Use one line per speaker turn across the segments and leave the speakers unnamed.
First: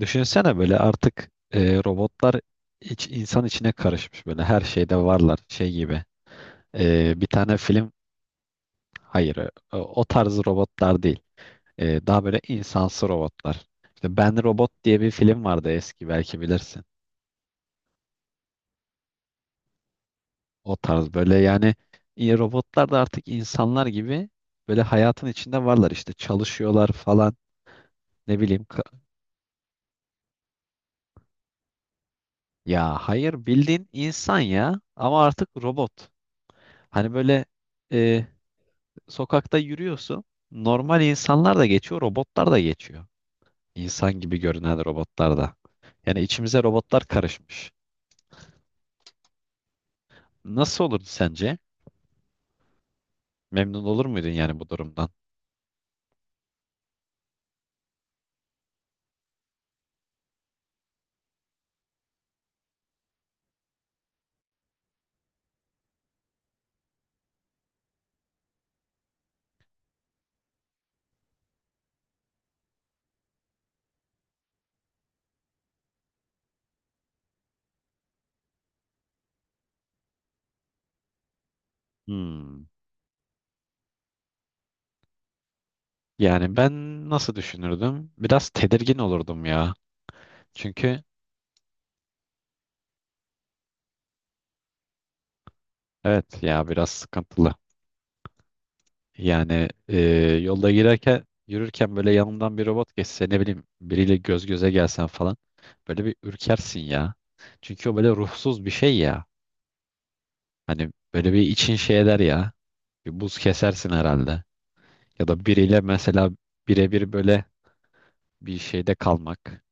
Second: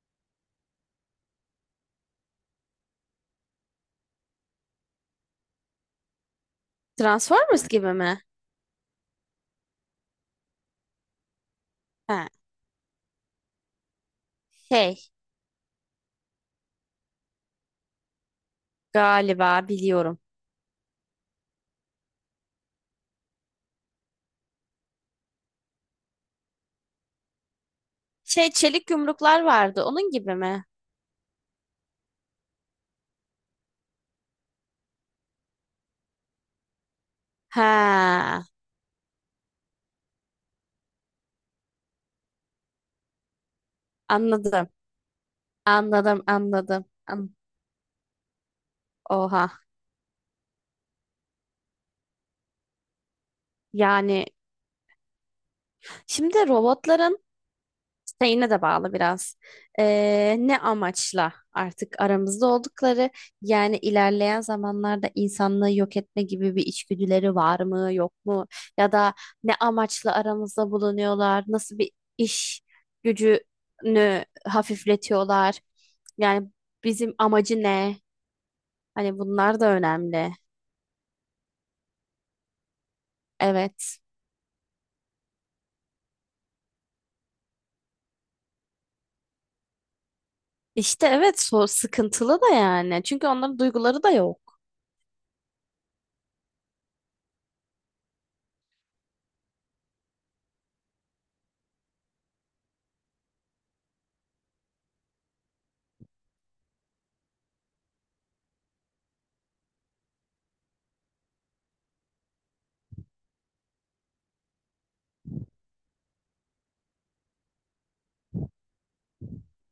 Düşünsene böyle artık robotlar insan içine karışmış böyle her şeyde varlar şey gibi. Bir tane
Transformers
film
gibi mi?
hayır o tarz robotlar değil. E, daha
Ha,
böyle insansı robotlar. İşte Ben Robot diye
şey
bir film vardı, eski, belki bilirsin.
galiba biliyorum.
O tarz böyle yani robotlar da artık insanlar gibi böyle hayatın içinde varlar, işte çalışıyorlar falan. Ne
Şey
bileyim.
çelik yumruklar vardı onun gibi mi?
Ya hayır, bildiğin insan ya, ama artık robot. Hani böyle
Ha,
sokakta yürüyorsun. Normal insanlar da geçiyor, robotlar da geçiyor. İnsan gibi
anladım.
görünen robotlar da. Yani
Anladım
içimize
anladım.
robotlar karışmış.
Oha.
Nasıl olurdu sence? Memnun olur
Yani
muydun yani bu durumdan?
şimdi robotların şeyine de bağlı biraz. Ne amaçla artık aramızda oldukları, yani ilerleyen zamanlarda insanlığı yok etme gibi bir içgüdüleri var mı yok mu, ya da ne amaçla aramızda bulunuyorlar, nasıl bir iş gücünü hafifletiyorlar, yani bizim amacı ne, hani bunlar da önemli.
Hmm.
Evet.
Yani ben nasıl düşünürdüm? Biraz tedirgin olurdum ya. Çünkü
İşte evet, sıkıntılı da yani. Çünkü onların duyguları da yok.
evet ya, biraz sıkıntılı. Yani yolda girerken, yürürken, böyle yanımdan bir robot geçse, ne bileyim, biriyle göz göze gelsen falan, böyle bir ürkersin ya. Çünkü o böyle ruhsuz bir şey ya. Hani böyle bir için şey eder ya. Bir buz kesersin herhalde. Ya da biriyle mesela birebir böyle bir şeyde kalmak.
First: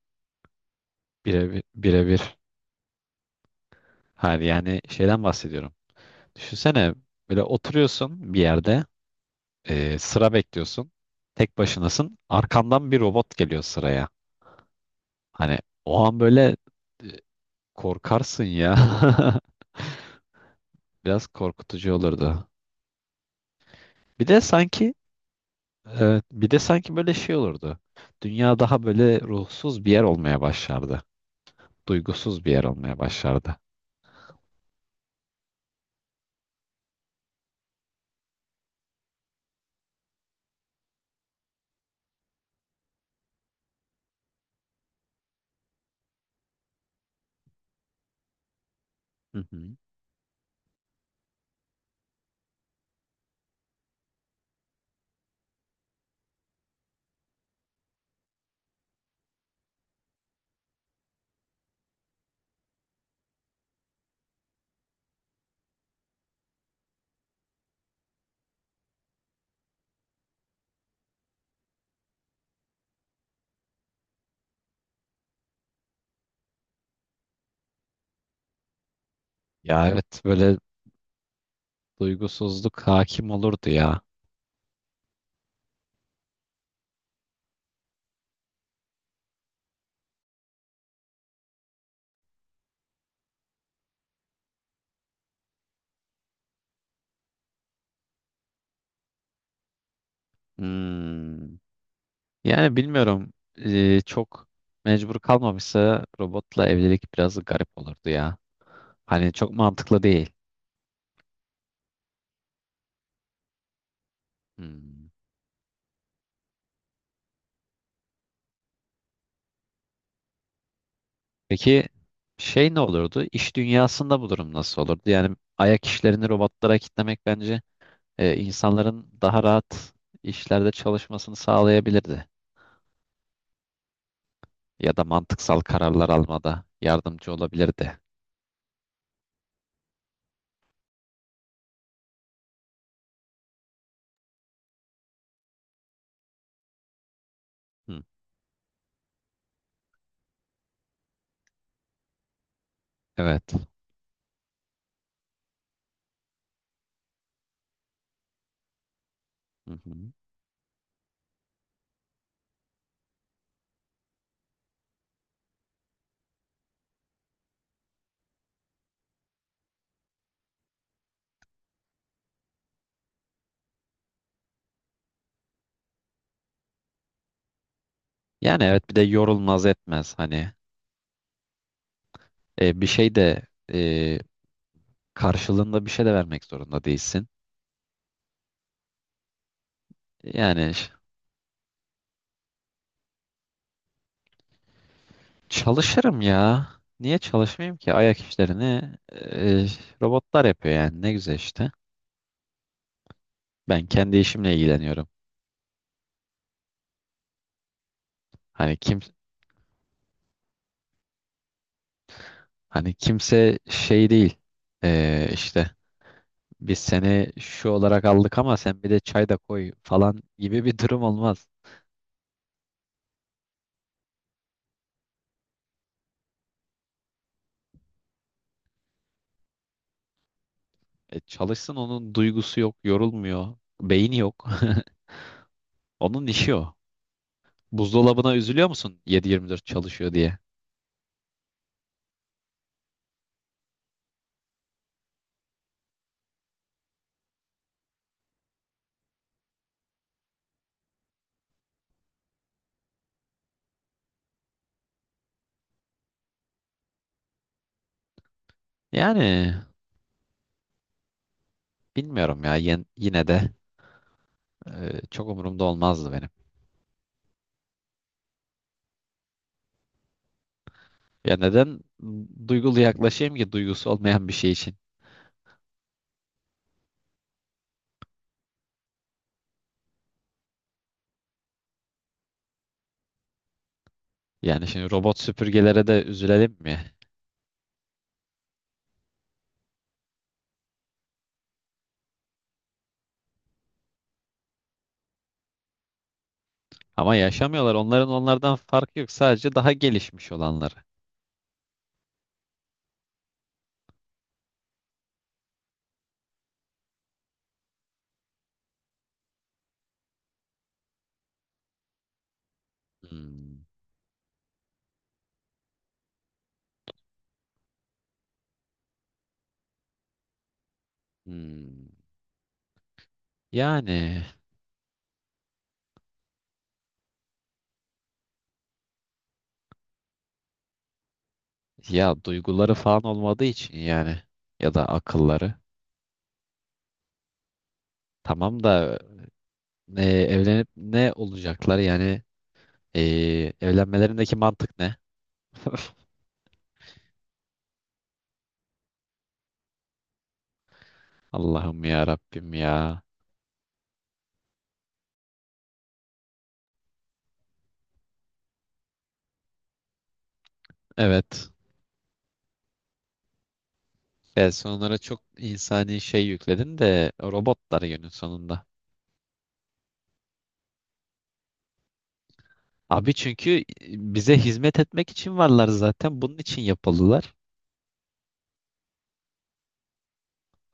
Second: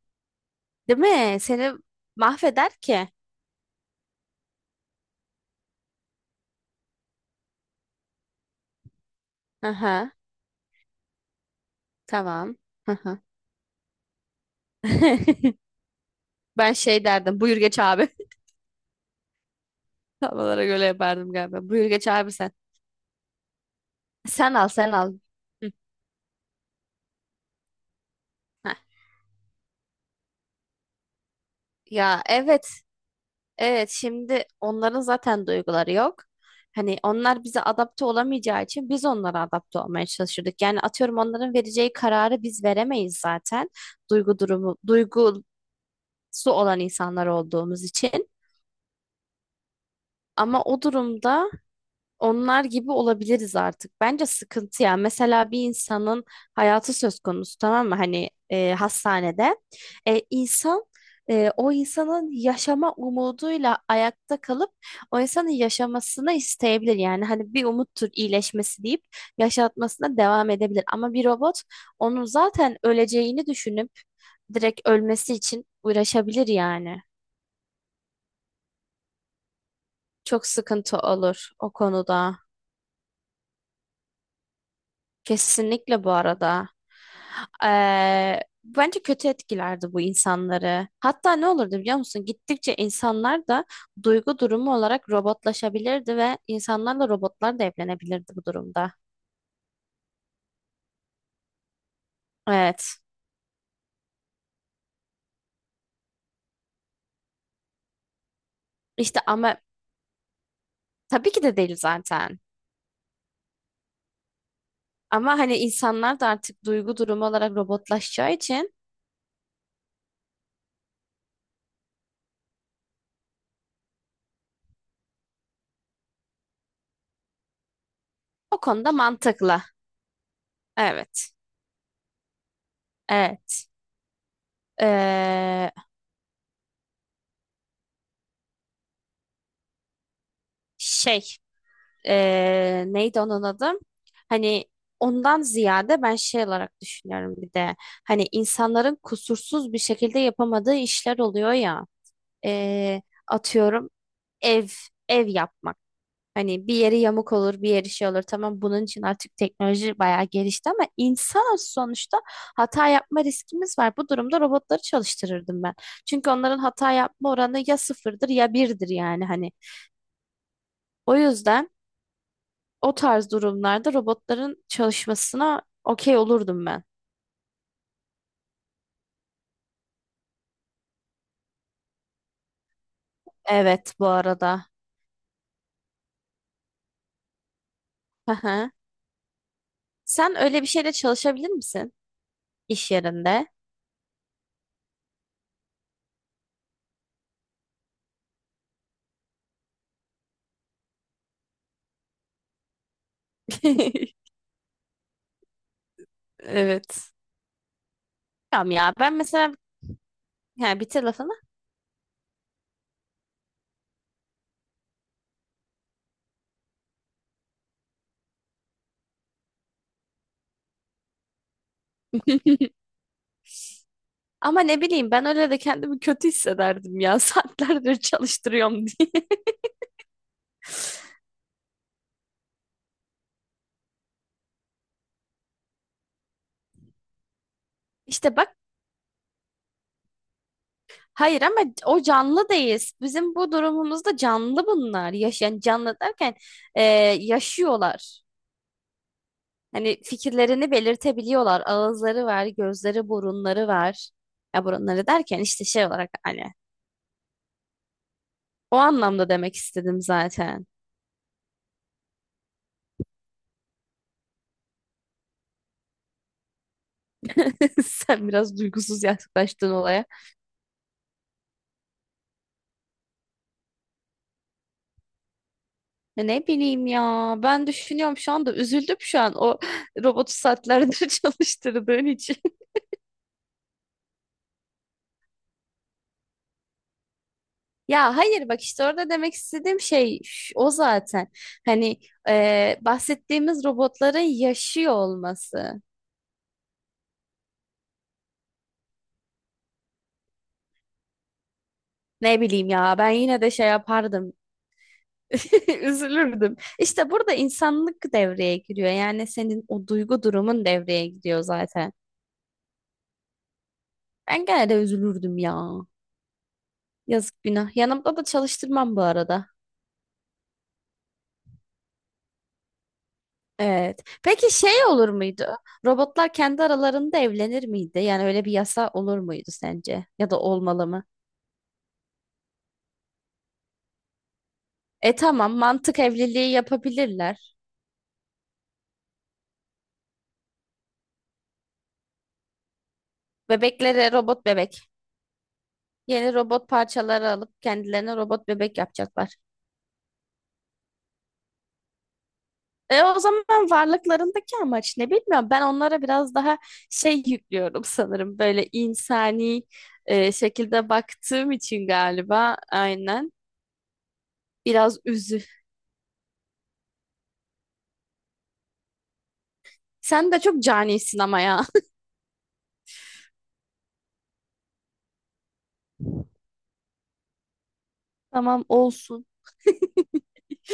Değil mi?
Birebir,
Seni
birebir.
mahveder ki.
Hayır, yani şeyden bahsediyorum. Düşünsene, böyle oturuyorsun bir yerde,
Aha,
sıra bekliyorsun. Tek başınasın.
tamam.
Arkandan bir
Aha.
robot geliyor sıraya. Hani o an böyle
Ben şey
e,
derdim: buyur geç abi.
korkarsın ya.
Havalara göre
Biraz
yapardım galiba. Buyur
korkutucu
geç abi
olurdu.
sen.
Bir de
Sen al sen
sanki
al. Hı.
böyle şey olurdu. Dünya
Heh.
daha böyle ruhsuz bir yer olmaya başlardı.
Ya
Duygusuz bir yer
evet,
olmaya başlardı.
evet şimdi onların zaten duyguları yok. Hani onlar bize adapte olamayacağı için biz onlara adapte olmaya çalışırdık. Yani atıyorum onların vereceği kararı biz veremeyiz zaten. Duygu durumu, duygusu olan insanlar olduğumuz için.
Hı hı.
Ama o durumda onlar gibi olabiliriz artık. Bence sıkıntı ya. Mesela bir insanın hayatı söz konusu, tamam mı? Hani hastanede. İnsan o insanın yaşama umuduyla ayakta kalıp o insanın yaşamasını isteyebilir. Yani hani bir umuttur iyileşmesi deyip yaşatmasına devam edebilir. Ama bir robot onun zaten öleceğini düşünüp direkt ölmesi için uğraşabilir yani.
Ya evet,
Çok
böyle
sıkıntı olur o konuda.
duygusuzluk hakim olurdu ya.
Kesinlikle bu arada. Bence kötü etkilerdi bu insanları. Hatta ne olurdu biliyor musun? Gittikçe insanlar da duygu durumu olarak robotlaşabilirdi ve insanlarla robotlar da evlenebilirdi bu durumda.
Hmm. Yani
Evet.
bilmiyorum. Çok mecbur kalmamışsa robotla evlilik biraz garip olurdu ya.
İşte
Hani çok
ama
mantıklı değil.
tabii ki de değil zaten.
Hmm.
Ama hani insanlar da artık duygu durumu olarak robotlaşacağı için
Peki şey ne olurdu? İş dünyasında bu durum nasıl olurdu? Yani ayak işlerini robotlara kitlemek bence
o konuda
insanların daha
mantıklı.
rahat işlerde
Evet.
çalışmasını sağlayabilirdi.
Evet.
Ya da mantıksal
Eee,
kararlar almada yardımcı olabilirdi.
Şey, neydi onun adı? Hani ondan ziyade ben şey olarak düşünüyorum bir de.
Hı.
Hani insanların kusursuz bir şekilde yapamadığı işler oluyor ya. E,
Evet.
Atıyorum ev ev yapmak. Hani bir yeri yamuk olur, bir yeri şey olur. Tamam, bunun için artık
Hı
teknoloji
hı.
bayağı gelişti ama insanız sonuçta, hata yapma riskimiz var. Bu durumda robotları çalıştırırdım ben. Çünkü onların hata yapma oranı ya sıfırdır ya birdir yani hani. O yüzden o tarz durumlarda robotların çalışmasına okey olurdum ben.
Yani evet, bir de yorulmaz etmez, hani e, bir şey de
Evet bu
e,
arada.
karşılığında bir şey de vermek zorunda değilsin.
Hı hı. Sen öyle bir
Yani ş-
şeyle çalışabilir misin iş yerinde?
Çalışırım ya. Niye çalışmayayım ki? Ayak işlerini e, robotlar yapıyor, yani ne güzel işte. Ben kendi işimle ilgileniyorum.
Evet. Tamam
Hani
ya
kim
ben mesela yani bitir lafını.
hani kimse şey değil. E, işte biz seni şu olarak aldık ama sen bir de çay da koy falan gibi bir durum olmaz.
Ama ne bileyim, ben öyle de kendimi kötü hissederdim ya, saatlerdir çalıştırıyorum diye.
E, çalışsın, onun duygusu yok, yorulmuyor, beyni yok. Onun işi o. Buzdolabına
İşte bak,
üzülüyor musun 7-24 çalışıyor diye?
hayır ama o canlı değil. Bizim bu durumumuzda canlı bunlar. Yaş, yani canlı derken e, yaşıyorlar. Hani fikirlerini belirtebiliyorlar. Ağızları var, gözleri, burunları var. Ya burunları derken işte şey olarak hani o anlamda
Yani
demek istedim zaten.
bilmiyorum ya, yine de çok umurumda olmazdı benim.
Sen biraz duygusuz yaklaştın olaya.
Ya neden duygulu yaklaşayım ki duygusu olmayan bir şey için?
Ya ne bileyim ya. Ben düşünüyorum şu anda, üzüldüm şu an o robotu saatlerdir çalıştırdığın için.
Yani şimdi robot süpürgelere de üzülelim mi?
Ya hayır bak, işte orada demek istediğim şey o zaten. Hani bahsettiğimiz robotların yaşıyor olması.
Ama yaşamıyorlar. Onların onlardan farkı yok. Sadece daha gelişmiş olanları.
Ne bileyim ya, ben yine de şey yapardım. Üzülürdüm. İşte burada insanlık devreye giriyor. Yani senin o duygu durumun devreye giriyor zaten.
Hmm,
Ben gene de üzülürdüm ya. Yazık günah. Yanımda da çalıştırmam bu arada.
hmm.
Evet.
Yani
Peki şey olur muydu? Robotlar kendi aralarında evlenir miydi? Yani öyle bir yasa olur muydu sence? Ya da olmalı mı?
ya duyguları falan olmadığı için yani, ya da
E tamam,
akılları.
mantık evliliği yapabilirler.
Tamam da evlenip ne olacaklar yani?
Bebeklere
Evlenmelerindeki
robot
mantık
bebek.
ne?
Yeni robot parçaları alıp kendilerine robot bebek yapacaklar.
Allah'ım ya Rabbim ya.
E o zaman varlıklarındaki amaç ne bilmiyorum. Ben onlara biraz daha şey yüklüyorum sanırım. Böyle insani şekilde
Evet.
baktığım için galiba, aynen.
Personlara
Biraz
çok
üzü.
insani şey yükledin de, robotlar günün sonunda.
Sen de çok canisin ama ya.
Abi, çünkü bize hizmet etmek için varlar zaten. Bunun için yapıldılar.
Tamam olsun.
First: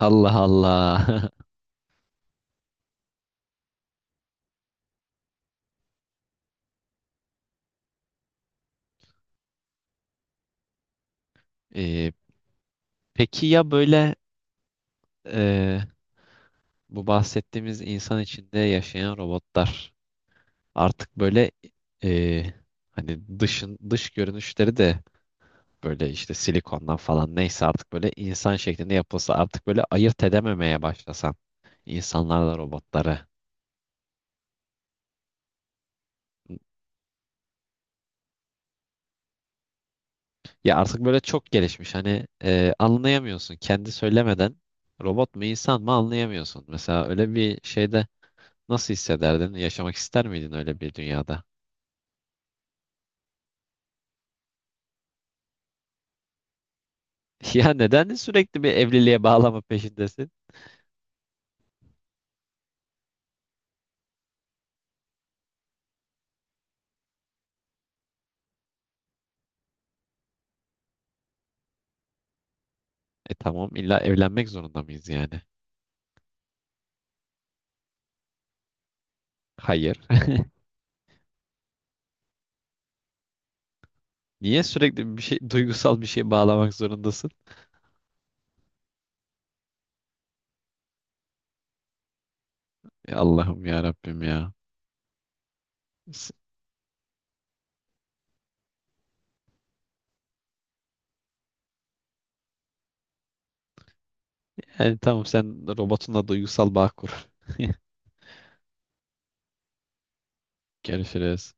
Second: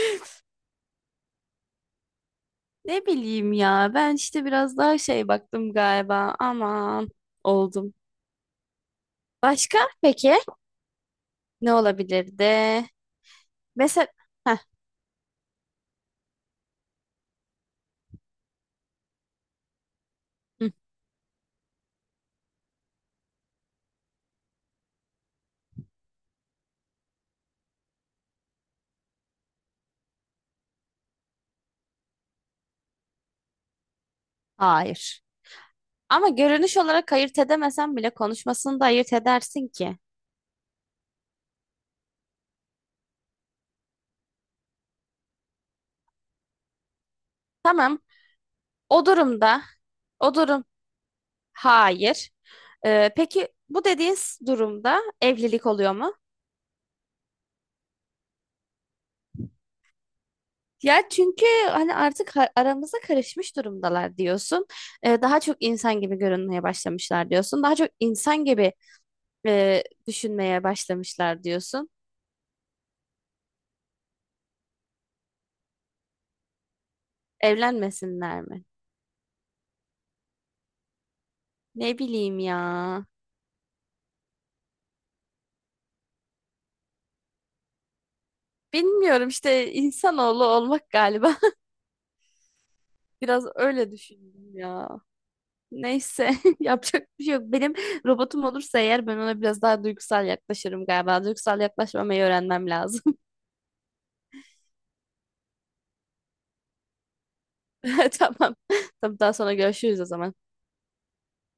Allah Allah.
Ne bileyim ya. Ben işte biraz daha şey baktım galiba. Aman oldum. Başka peki ne
Ee,
olabilirdi?
peki ya
Mesela
böyle e, bu bahsettiğimiz insan içinde yaşayan robotlar
hı,
artık böyle, e, hani dış görünüşleri de böyle işte silikondan falan, neyse, artık böyle insan şeklinde yapılsa, artık böyle ayırt edememeye başlasan insanlarla robotları.
hayır. Ama görünüş olarak ayırt edemesen bile konuşmasını da ayırt edersin ki.
Ya artık böyle çok gelişmiş, hani anlayamıyorsun, kendi söylemeden robot mu insan mı anlayamıyorsun. Mesela öyle bir
Tamam.
şeyde nasıl
O
hissederdin?
durumda,
Yaşamak ister
o
miydin
durum,
öyle bir dünyada?
hayır. Peki bu dediğin durumda evlilik oluyor mu?
Ya neden sürekli bir evliliğe bağlama peşindesin?
Ya çünkü hani artık aramıza karışmış durumdalar diyorsun. Daha çok insan gibi görünmeye başlamışlar diyorsun. Daha çok insan gibi düşünmeye başlamışlar diyorsun.
E tamam, illa evlenmek zorunda mıyız yani?
Evlenmesinler mi?
Hayır.
Ne bileyim ya.
Niye sürekli bir şey, duygusal bir şeye bağlamak zorundasın?
Bilmiyorum işte, insanoğlu olmak galiba.
Ya
Biraz
Allah'ım ya
öyle
Rabbim ya.
düşündüm ya. Neyse,
S-
yapacak bir şey yok. Benim robotum olursa eğer ben ona biraz daha duygusal yaklaşırım galiba. Duygusal yaklaşmamayı öğrenmem lazım.
Yani tamam, sen robotunla duygusal bağ kur.
Tamam. Tamam, daha sonra görüşürüz o zaman.
Görüşürüz.